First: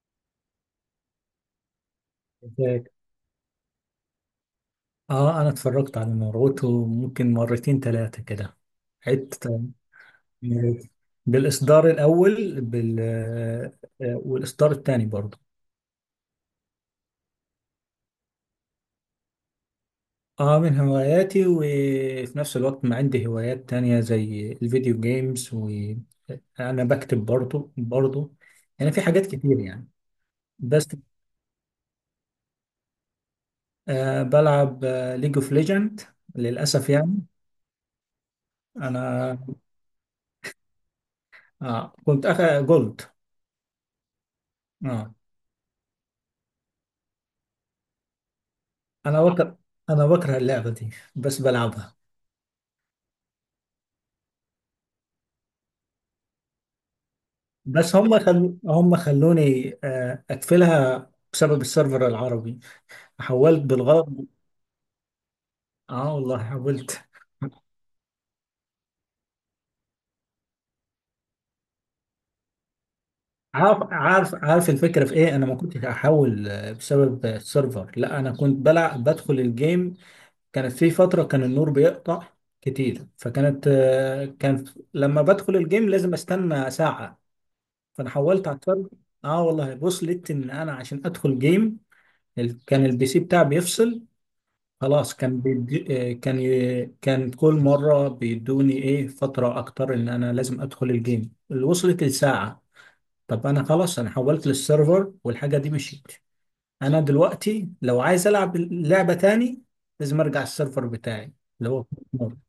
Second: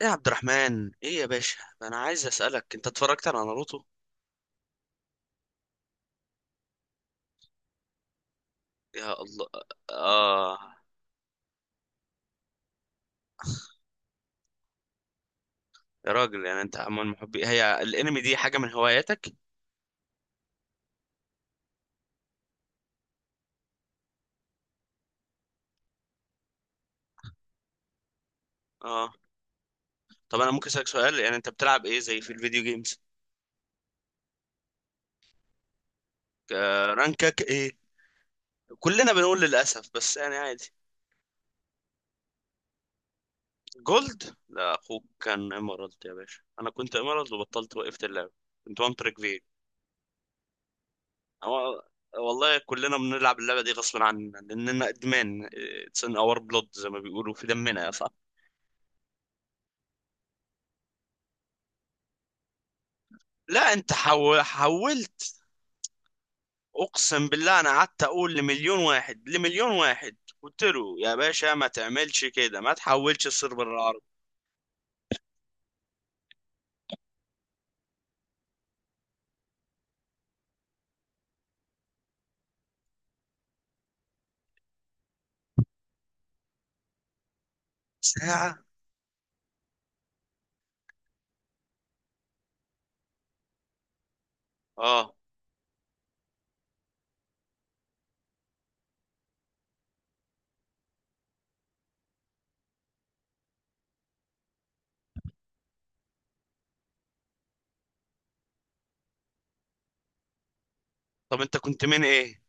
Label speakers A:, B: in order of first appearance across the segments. A: ايه يا عبد الرحمن، ايه يا باشا، انا عايز اسالك، انت
B: ازيك؟
A: اتفرجت على ناروتو؟
B: اه، انا اتفرجت على مرغوته ممكن مرتين ثلاثة كده،
A: يا الله.
B: عدت.
A: اه.
B: بالاصدار الاول بال آه، آه، والاصدار الثاني برضه.
A: يا راجل، يعني انت من محبي هي الانمي دي؟ حاجه من هواياتك؟
B: اه، من هواياتي، وفي نفس الوقت ما عندي هوايات تانية زي الفيديو جيمز، وانا بكتب برضه، يعني في
A: اه.
B: حاجات كتير يعني.
A: طب انا ممكن اسالك
B: بس
A: سؤال، يعني انت بتلعب ايه زي في الفيديو جيمز؟
B: بلعب ليج اوف ليجند للاسف
A: آه،
B: يعني.
A: رانكك ايه؟ كلنا
B: انا
A: بنقول للاسف، بس يعني عادي.
B: كنت جولد.
A: جولد؟ لا، اخوك
B: اه،
A: كان ايمرالد يا باشا. انا كنت ايمرالد وبطلت، وقفت اللعبه. كنت وان تريك
B: انا
A: في...
B: بكره انا بكره اللعبه دي، بس
A: هو
B: بلعبها.
A: والله كلنا بنلعب اللعبه دي غصب عننا لاننا ادمان. اتس ان اور بلود، زي ما بيقولوا في دمنا يا
B: بس
A: صاحبي.
B: هم خلوني اقفلها بسبب السيرفر العربي. حولت
A: لا انت
B: بالغلط.
A: حولت.
B: اه والله حولت.
A: اقسم بالله انا قعدت اقول لمليون واحد، لمليون واحد قلت له: يا باشا ما تعملش كده، ما تحولش الصير
B: عارف
A: بالعرض.
B: عارف عارف الفكره في ايه. انا ما كنتش احول بسبب السيرفر. لا، انا كنت بلعب بدخل الجيم. كانت في فتره كان النور بيقطع كتير، فكانت كان لما بدخل الجيم لازم استنى ساعه. فانا حولت على
A: ساعة؟
B: السيرفر. اه والله، وصلت ان انا عشان ادخل جيم، كان البي سي بتاعي بيفصل.
A: اه.
B: خلاص، كان بيدي، كان كل مرة بيدوني ايه فترة اكتر، ان انا لازم ادخل الجيم، اللي وصلت لساعة. طب انا خلاص انا حولت للسيرفر، والحاجة دي مشيت. انا دلوقتي لو عايز العب لعبة تاني لازم ارجع السيرفر بتاعي،
A: طب انت
B: اللي
A: كنت
B: هو
A: من
B: مر.
A: ايه؟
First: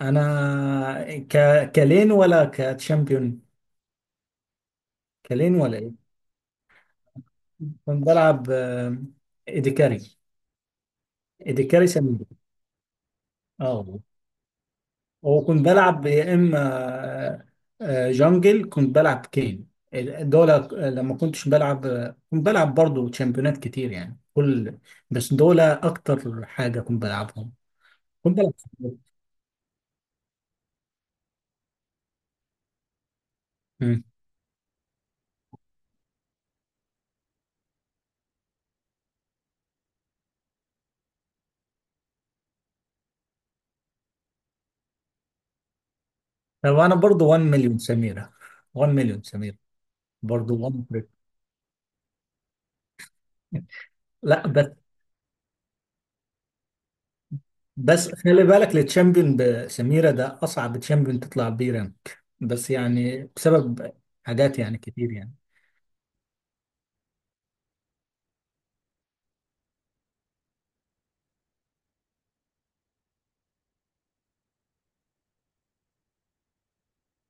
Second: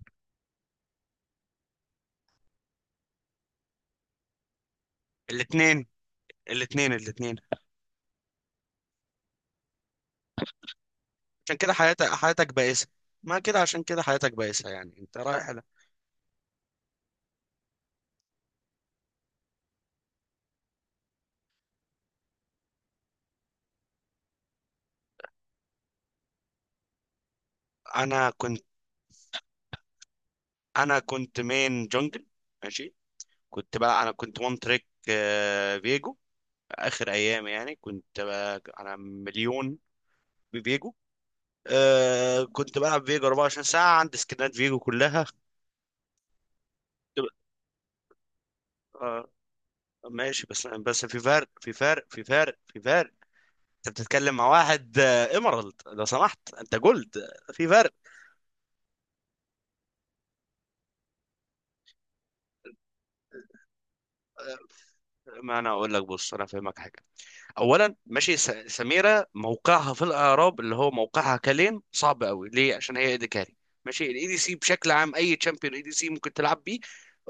B: انا ك... كلين ولا كتشامبيون، كلين ولا
A: الاتنين،
B: ايه؟
A: الاتنين الاتنين.
B: كنت بلعب ايديكاري
A: عشان كده
B: ايديكاري
A: حياتك،
B: سمين.
A: حياتك بائسة. ما كده، عشان
B: اه،
A: كده حياتك بائسة، يعني انت رايح
B: وكنت بلعب يا اما آه، جانجل، كنت بلعب كين. دول لما كنتش بلعب، كنت بلعب برضو تشامبيونات كتير يعني كل، بس دول اكتر حاجة كنت بلعبهم.
A: انا
B: كنت بلعب.
A: كنت مين جونجل. ماشي. كنت
B: مم.
A: بقى انا كنت وان تريك فيجو، اخر ايام، يعني كنت بقى انا مليون بفيجو. آه، كنت بلعب فيجو 24 ساعة، عندي سكنات فيجو كلها. كنت
B: طب انا
A: ب-
B: برضو 1 مليون سميرة، 1 مليون
A: آه
B: سميرة،
A: ماشي.
B: برضو
A: بس
B: 1
A: بس
B: مليون.
A: في فرق، في فرق، في فرق، في فرق. انت بتتكلم
B: لا،
A: مع
B: بس
A: واحد ايمرالد لو سمحت، انت جولد. في فرق.
B: بس خلي بالك، التشامبيون بسميرة ده اصعب تشامبيون تطلع بيه رانك، بس يعني بسبب حاجات يعني كتير يعني.
A: ما انا اقول لك، بص انا افهمك حاجة. اولا ماشي، سميره موقعها في الاعراب، اللي هو موقعها كلام صعب قوي ليه، عشان هي ايديكاري. ماشي، الاي دي سي بشكل عام، اي تشامبيون اي دي سي ممكن تلعب بيه.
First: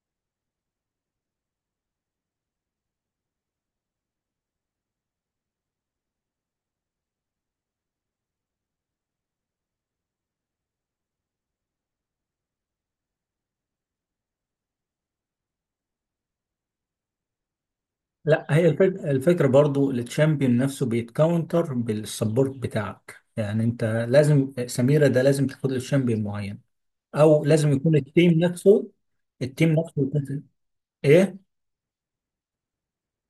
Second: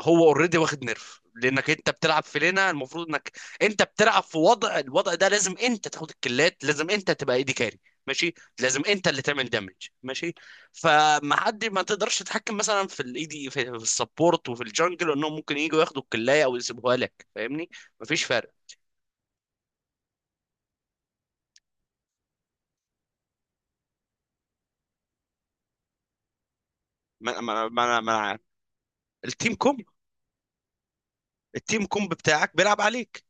A: هو اوريدي واخد نيرف، لانك انت بتلعب في لينا، المفروض انك انت بتلعب في وضع، الوضع ده لازم انت تاخد الكلات، لازم انت تبقى ايدي كاري. ماشي. لازم انت اللي تعمل دامج. ماشي. فما حد، ما تقدرش تتحكم مثلا في الاي دي في، في السبورت، وفي الجنجل، انهم ممكن يجوا ياخدوا الكلايه او يسيبوها لك. فاهمني؟ مفيش
B: لا،
A: فرق.
B: هي الفكرة، برضو التشامبيون نفسه بيتكاونتر بالسبورت بتاعك، يعني انت لازم سميرة ده لازم تاخد له تشامبيون معين،
A: ما
B: او
A: ما
B: لازم يكون
A: ما
B: التيم
A: ما
B: نفسه
A: التيم
B: التيم
A: كومب،
B: نفسه يكون- ايه،
A: التيم كومب بتاعك بيلعب عليك.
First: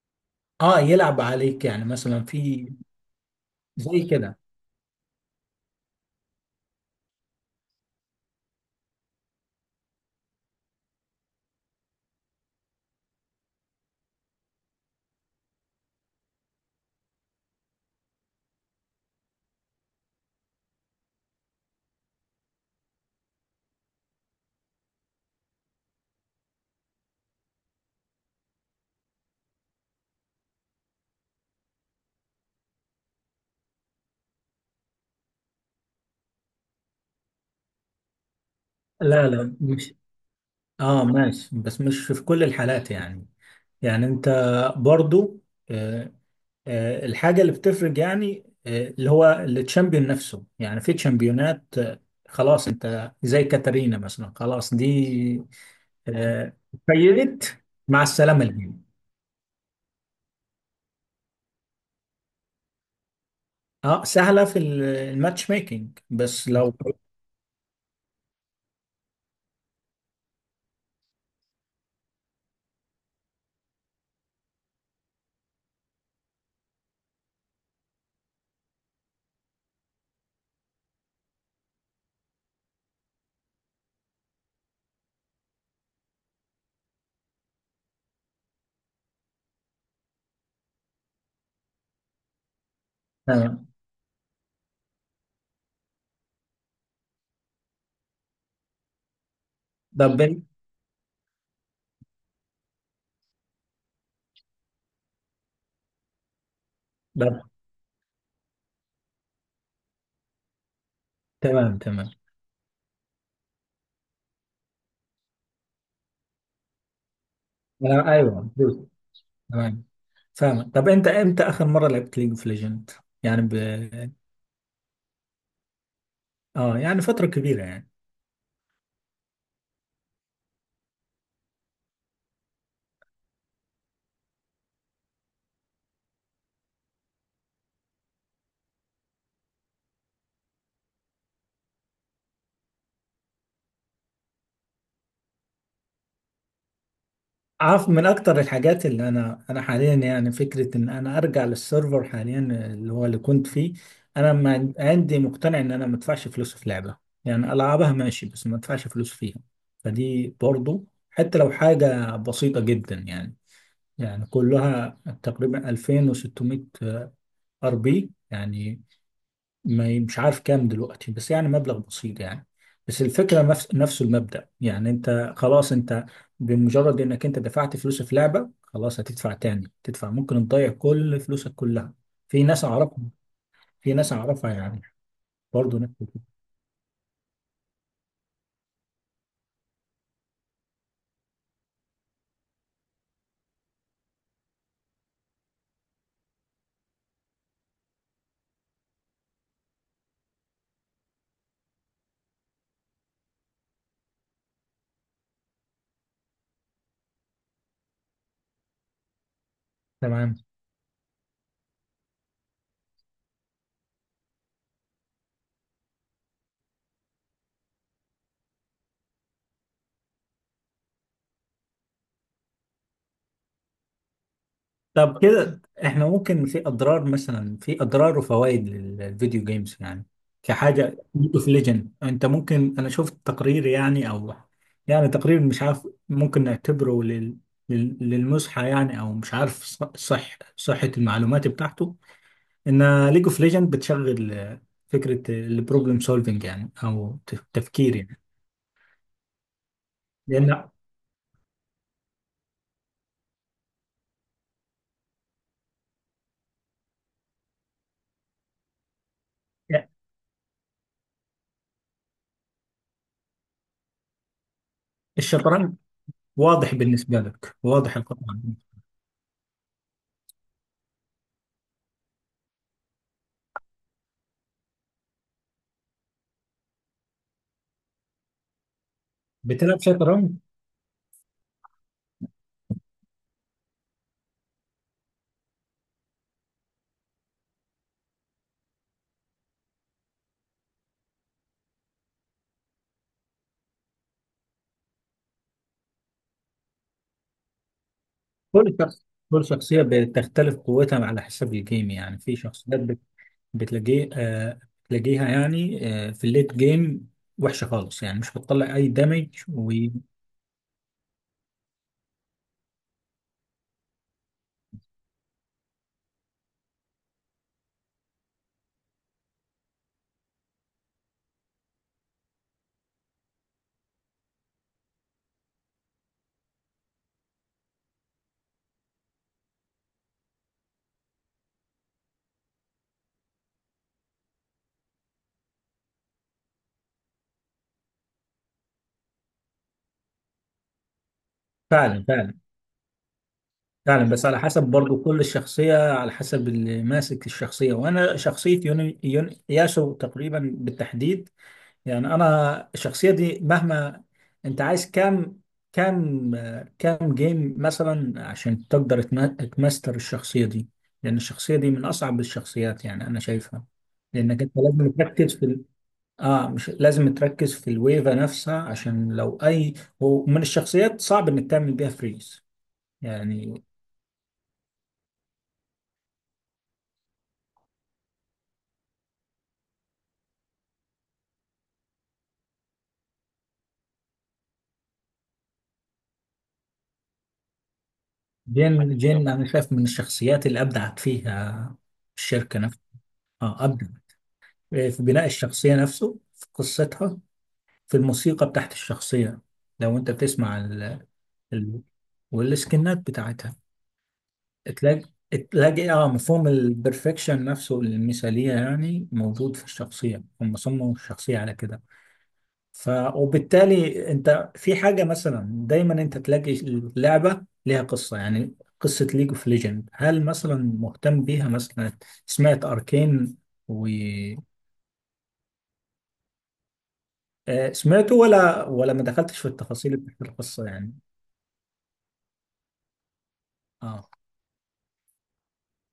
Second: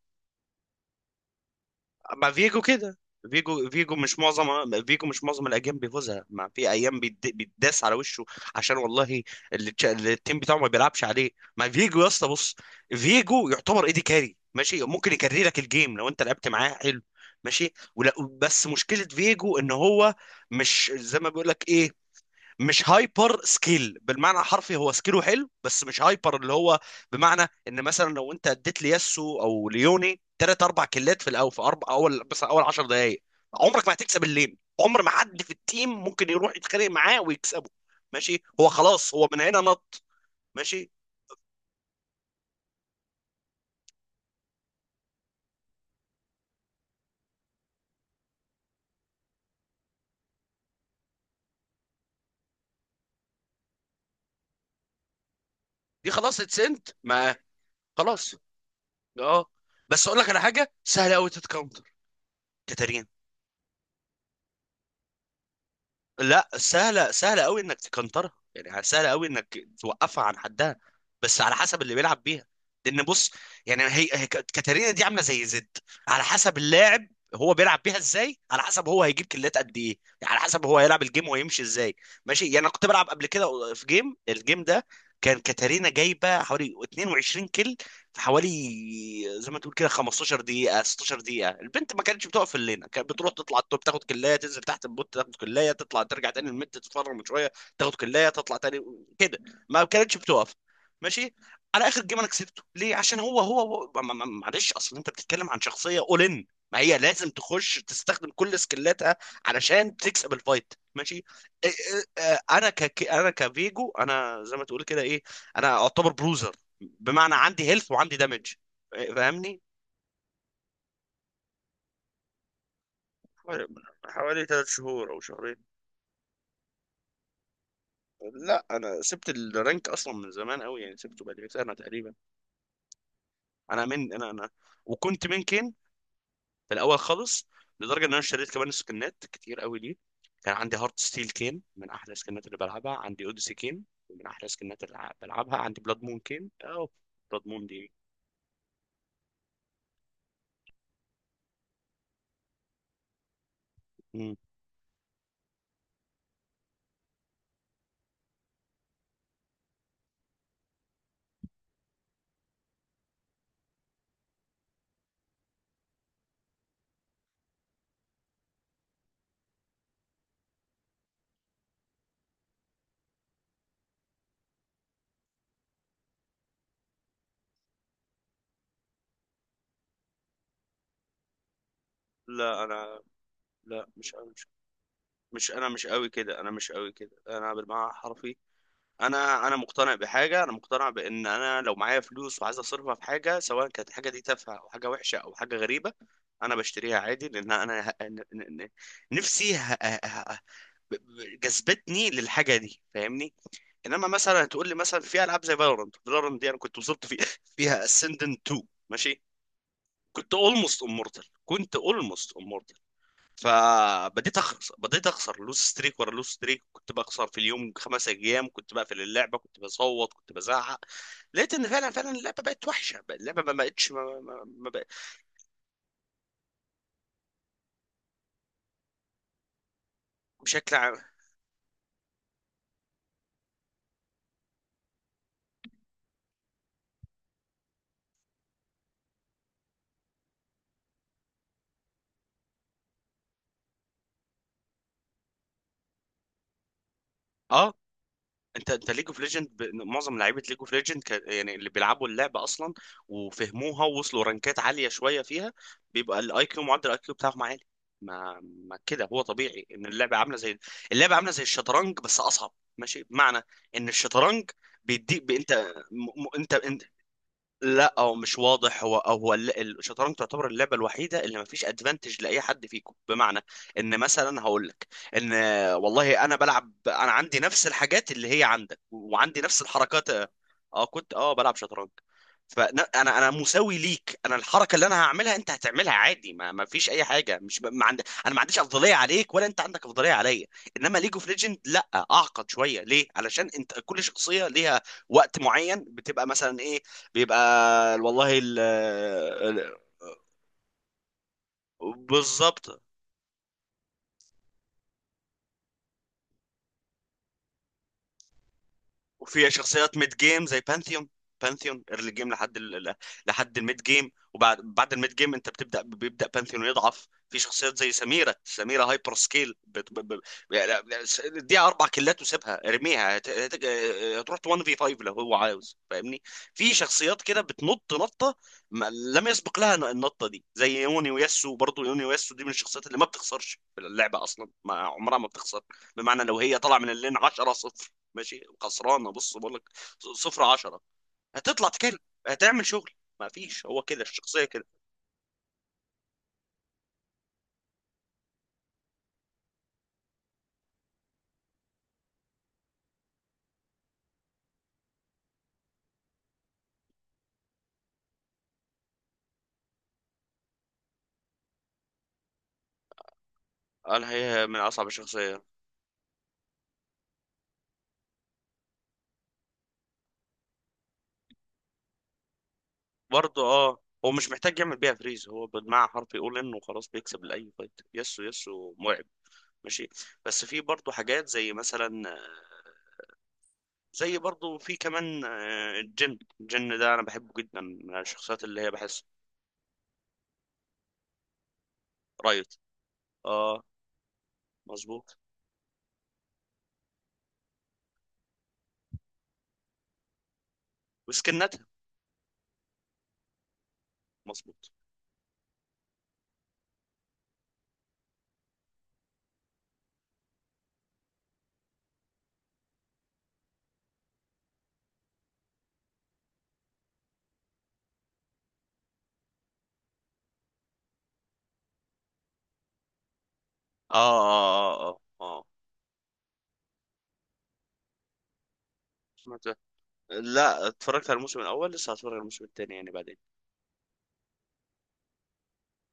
B: اه، يلعب عليك، يعني مثلا
A: مع فيجو
B: في،
A: كده، فيجو، فيجو
B: زي
A: مش
B: كده.
A: معظم فيجو مش معظم الايام بيفوزها، ما في ايام بيتداس على وشه، عشان والله، اللي التيم بتاعه ما بيلعبش عليه. مع فيجو يا اسطى، بص، فيجو يعتبر ايدي كاري، ماشي، ممكن يكري لك الجيم لو انت لعبت معاه حلو، ماشي ولا. بس مشكله فيجو ان هو مش زي ما بيقول لك ايه، مش هايبر سكيل بالمعنى الحرفي، هو سكيله حلو بس مش هايبر، اللي هو بمعنى ان مثلا لو انت اديت لياسو او ليوني ثلاث اربع كلات في الاول، في اربع اول، بس اول 10 دقائق، عمرك ما هتكسب الليل، عمر ما حد في التيم ممكن يروح يتخانق معاه ويكسبه. ماشي، هو خلاص، هو
B: لا،
A: من
B: لا،
A: هنا
B: مش،
A: نط. ماشي،
B: اه، ماشي، بس مش في كل الحالات يعني. يعني انت برضو آه، الحاجة اللي بتفرق، يعني اللي هو التشامبيون نفسه، يعني في تشامبيونات خلاص انت زي كاترينا مثلا، خلاص دي
A: دي خلاص
B: آه،
A: اتسنت. ما
B: فيلت مع
A: خلاص،
B: السلامة الجيم.
A: اه. بس اقول لك على حاجه سهله قوي تتكونتر، كاتارينا.
B: اه، سهلة في الماتش ميكنج،
A: لا
B: بس لو،
A: سهله، سهله قوي انك تكنترها، يعني سهله قوي انك توقفها عن حدها، بس على حسب اللي بيلعب بيها. لان بص، يعني كاتارينا دي عامله زي زد، على حسب اللاعب، هو بيلعب بيها ازاي، على حسب هو هيجيب كلات قد ايه، يعني على حسب هو هيلعب الجيم وهيمشي ازاي. ماشي، يعني انا كنت بلعب قبل كده في جيم، الجيم ده كان كاتارينا جايبه حوالي 22 كل، في حوالي زي ما تقول كده 15 دقيقه 16 دقيقه، البنت ما كانتش بتقف في اللينه، كانت بتروح تطلع
B: تمام.
A: التوب تاخد كلايه، تنزل تحت البوت تاخد كلايه، تطلع ترجع تاني الميد تتفرج شويه، تاخد كلايه تطلع تاني كده، ما كانتش
B: طب
A: بتقف. ماشي. على اخر جيم انا كسبته ليه، عشان هو هو, هو ما- ما- ما- معلش، اصل انت بتتكلم عن شخصيه، اول ان ما هي لازم
B: طب،
A: تخش تستخدم كل سكيلاتها علشان تكسب الفايت. ماشي.
B: تمام تمام،
A: انا انا كفيجو، انا زي ما تقول كده ايه، انا اعتبر بروزر، بمعنى عندي هيلث وعندي دامج.
B: ايوه دوس.
A: فاهمني؟
B: تمام، فاهم. طب انت امتى اخر مرة لعبت ليج اوف ليجند؟ يعني
A: حوالي، حوالي ثلاث شهور او شهرين.
B: اه، يعني فترة كبيرة يعني.
A: لا انا سبت الرانك اصلا من زمان قوي، يعني سبته بقالي سنه تقريبا. انا من انا انا وكنت منكن في الاول خالص، لدرجه ان انا اشتريت كمان سكنات كتير قوي ليه. كان عندي هارت ستيل كين، من احلى السكنات اللي بلعبها، عندي اوديسي كين من احلى السكنات اللي بلعبها، عندي بلاد مون كين او بلاد مون
B: عارف
A: دي.
B: من اكتر الحاجات اللي انا حاليا، يعني فكره ان انا ارجع للسيرفر حاليا اللي هو اللي كنت فيه. انا
A: مم.
B: ما عن- عندي مقتنع ان انا ما ادفعش فلوس في لعبه، يعني العبها ماشي بس ما ادفعش فلوس فيها. فدي برضو حتى لو حاجه بسيطه جدا يعني، يعني كلها تقريبا 2600 ار بي يعني، ما ي- مش عارف كام دلوقتي، بس يعني مبلغ بسيط يعني. بس الفكرة نفس المبدأ، يعني انت خلاص انت، بمجرد انك انت دفعت فلوس في لعبة خلاص هتدفع تاني، تدفع ممكن تضيع كل فلوسك كلها. في
A: لا
B: ناس
A: انا،
B: اعرفها،
A: لا مش مش
B: يعني
A: مش انا،
B: برضه
A: مش
B: نفس
A: قوي
B: الفكرة.
A: كده، انا مش قوي كده، انا بالمعنى الحرفي. انا مقتنع بحاجه، انا مقتنع بان انا لو معايا فلوس وعايز اصرفها في حاجه، سواء كانت الحاجه دي تافهه او حاجه وحشه او حاجه غريبه، انا بشتريها عادي، لان انا نفسي جذبتني للحاجه دي. فاهمني؟ انما مثلا هتقول لي مثلا في العاب زي فالورانت، فالورانت دي انا كنت وصلت في فيها اسندنت 2. ماشي. كنت
B: تمام.
A: اولموست امورتال، كنت اولموست، فبديت اخسر، بديت اخسر لوس ستريك ورا لوس ستريك، كنت بخسر في اليوم خمس ايام، كنت بقفل اللعبه، كنت بصوت، كنت بزعق، لقيت ان فعلا فعلا اللعبه بقت وحشه، اللعبه ما بقتش، ما ما ما بقت.
B: طب كده احنا ممكن في اضرار، مثلا في اضرار وفوائد للفيديو جيمز يعني،
A: بشكل عام
B: كحاجه، اوف ليجند، انت ممكن، انا شفت تقرير يعني، او يعني تقرير مش عارف ممكن نعتبره للمزحه يعني، او مش عارف صح صحه المعلومات بتاعته، ان ليج اوف ليجند بتشغل فكره البروبلم سولفنج، يعني او
A: اه.
B: تفكير يعني.
A: انت ليج اوف ليجند، معظم لعيبه ليج
B: لان
A: اوف ليجند يعني، اللي بيلعبوا اللعبه اصلا وفهموها ووصلوا رانكات عاليه شويه فيها، بيبقى الاي كيو، معدل الاي كيو بتاعهم عالي. ما كده، هو طبيعي ان اللعبه عامله زي، اللعبه عامله زي الشطرنج بس اصعب. ماشي، بمعنى ان الشطرنج بيديك انت،
B: الشطرنج
A: انت
B: واضح
A: انت،
B: بالنسبه لك،
A: لا
B: واضح
A: او
B: القطعه.
A: مش واضح، هو او هو الل- الشطرنج تعتبر اللعبه الوحيده اللي ما فيش ادفانتج لاي حد فيكم، بمعنى ان مثلا هقول لك ان والله انا بلعب، انا عندي نفس الحاجات اللي هي عندك، وعندي نفس
B: بتلعب
A: الحركات.
B: شطرنج؟
A: اه كنت، اه بلعب شطرنج. فانا انا أنا مساوي ليك، انا الحركه اللي انا هعملها انت هتعملها عادي، ما فيش اي حاجه، مش ب... ما عند... انا ما عنديش افضليه عليك، ولا انت عندك افضليه عليا. انما ليج اوف ليجند لا، اعقد شويه ليه، علشان انت كل شخصيه ليها وقت معين، بتبقى مثلا ايه، بيبقى والله
B: كل شخص كل شخصية بتختلف قوتها على حسب الجيم، يعني في
A: بالظبط.
B: شخصيات بتلاقيه آه بتلاقيها، يعني في الليت جيم وحشة خالص، يعني مش بتطلع أي دمج،
A: وفي شخصيات
B: وفعلا
A: ميد جيم زي بانثيون، بانثيون ايرلي جيم لحد لحد الميد جيم، وبعد بعد الميد جيم انت بتبدا، بيبدا بانثيون يضعف. في شخصيات زي سميره، سميره هايبر سكيل يعني، دي اربع كيلات وسيبها ارميها، هت... هت... آه، هتروح 1 في 5 لو هو عاوز. فاهمني؟ في شخصيات كده بتنط نطه ما... لم يسبق لها النطه دي، زي يوني وياسو، برضه يوني وياسو دي من الشخصيات اللي ما بتخسرش في اللعبه اصلا، ما عمرها ما بتخسر. بمعنى لو هي طالعه من اللين 10 0 ماشي، خسرانه، بص بقول لك، صفر عشرة، هتطلع تكل،
B: فعلا
A: هتعمل شغل. ما فيش، هو كده
B: فعلا، بس على
A: الشخصيه
B: حسب
A: كده.
B: برضو كل الشخصية على حسب اللي ماسك الشخصية، وأنا شخصية يون ياسو تقريبا بالتحديد، يعني انا الشخصيه دي مهما. انت عايز كام، كام كام جيم مثلا عشان تقدر تماستر الشخصيه دي؟ لان الشخصيه دي من اصعب الشخصيات، يعني انا شايفها،
A: انا
B: لانك
A: هي
B: انت
A: من اصعب
B: لازم تركز
A: الشخصيه.
B: في اه، مش لازم تركز في الويفه نفسها، عشان لو اي. ومن الشخصيات صعب انك تعمل بيها فريز
A: برضه
B: يعني.
A: اه، هو مش محتاج يعمل بيها فريز، هو بالمعنى حرفي يقول انه خلاص بيكسب لاي فايت. يسو، يسو مرعب. ماشي. بس في برضه حاجات زي مثلا، زي برضه في كمان الجن، الجن ده انا بحبه جدا، من الشخصيات اللي هي
B: جين
A: بحس،
B: جين انا شايف من الشخصيات اللي ابدعت فيها
A: رايت.
B: الشركه نفسها.
A: اه.
B: اه، ابدع في
A: مظبوط.
B: بناء الشخصيه نفسه، في قصتها، في الموسيقى بتاعت الشخصية. لو انت بتسمع
A: وسكنتها.
B: ال... والسكنات بتاعتها،
A: مظبوط.
B: تلاقي، اه، مفهوم البرفكشن نفسه، المثالية يعني، موجود في الشخصية، هم صمموا الشخصية على كده. ف وبالتالي انت في حاجة مثلا، دايما انت تلاقي اللعبة ليها قصة، يعني قصة ليج اوف ليجند، هل مثلا مهتم بيها مثلا؟ سمعت اركين و
A: اه اه اه اه, آه.
B: آه، سمعته، ولا، ما دخلتش
A: سمعت.
B: في التفاصيل بتاعت القصة
A: لا
B: يعني،
A: اتفرجت على الموسم الاول، لسه هتفرج على الموسم الثاني يعني بعدين.
B: اه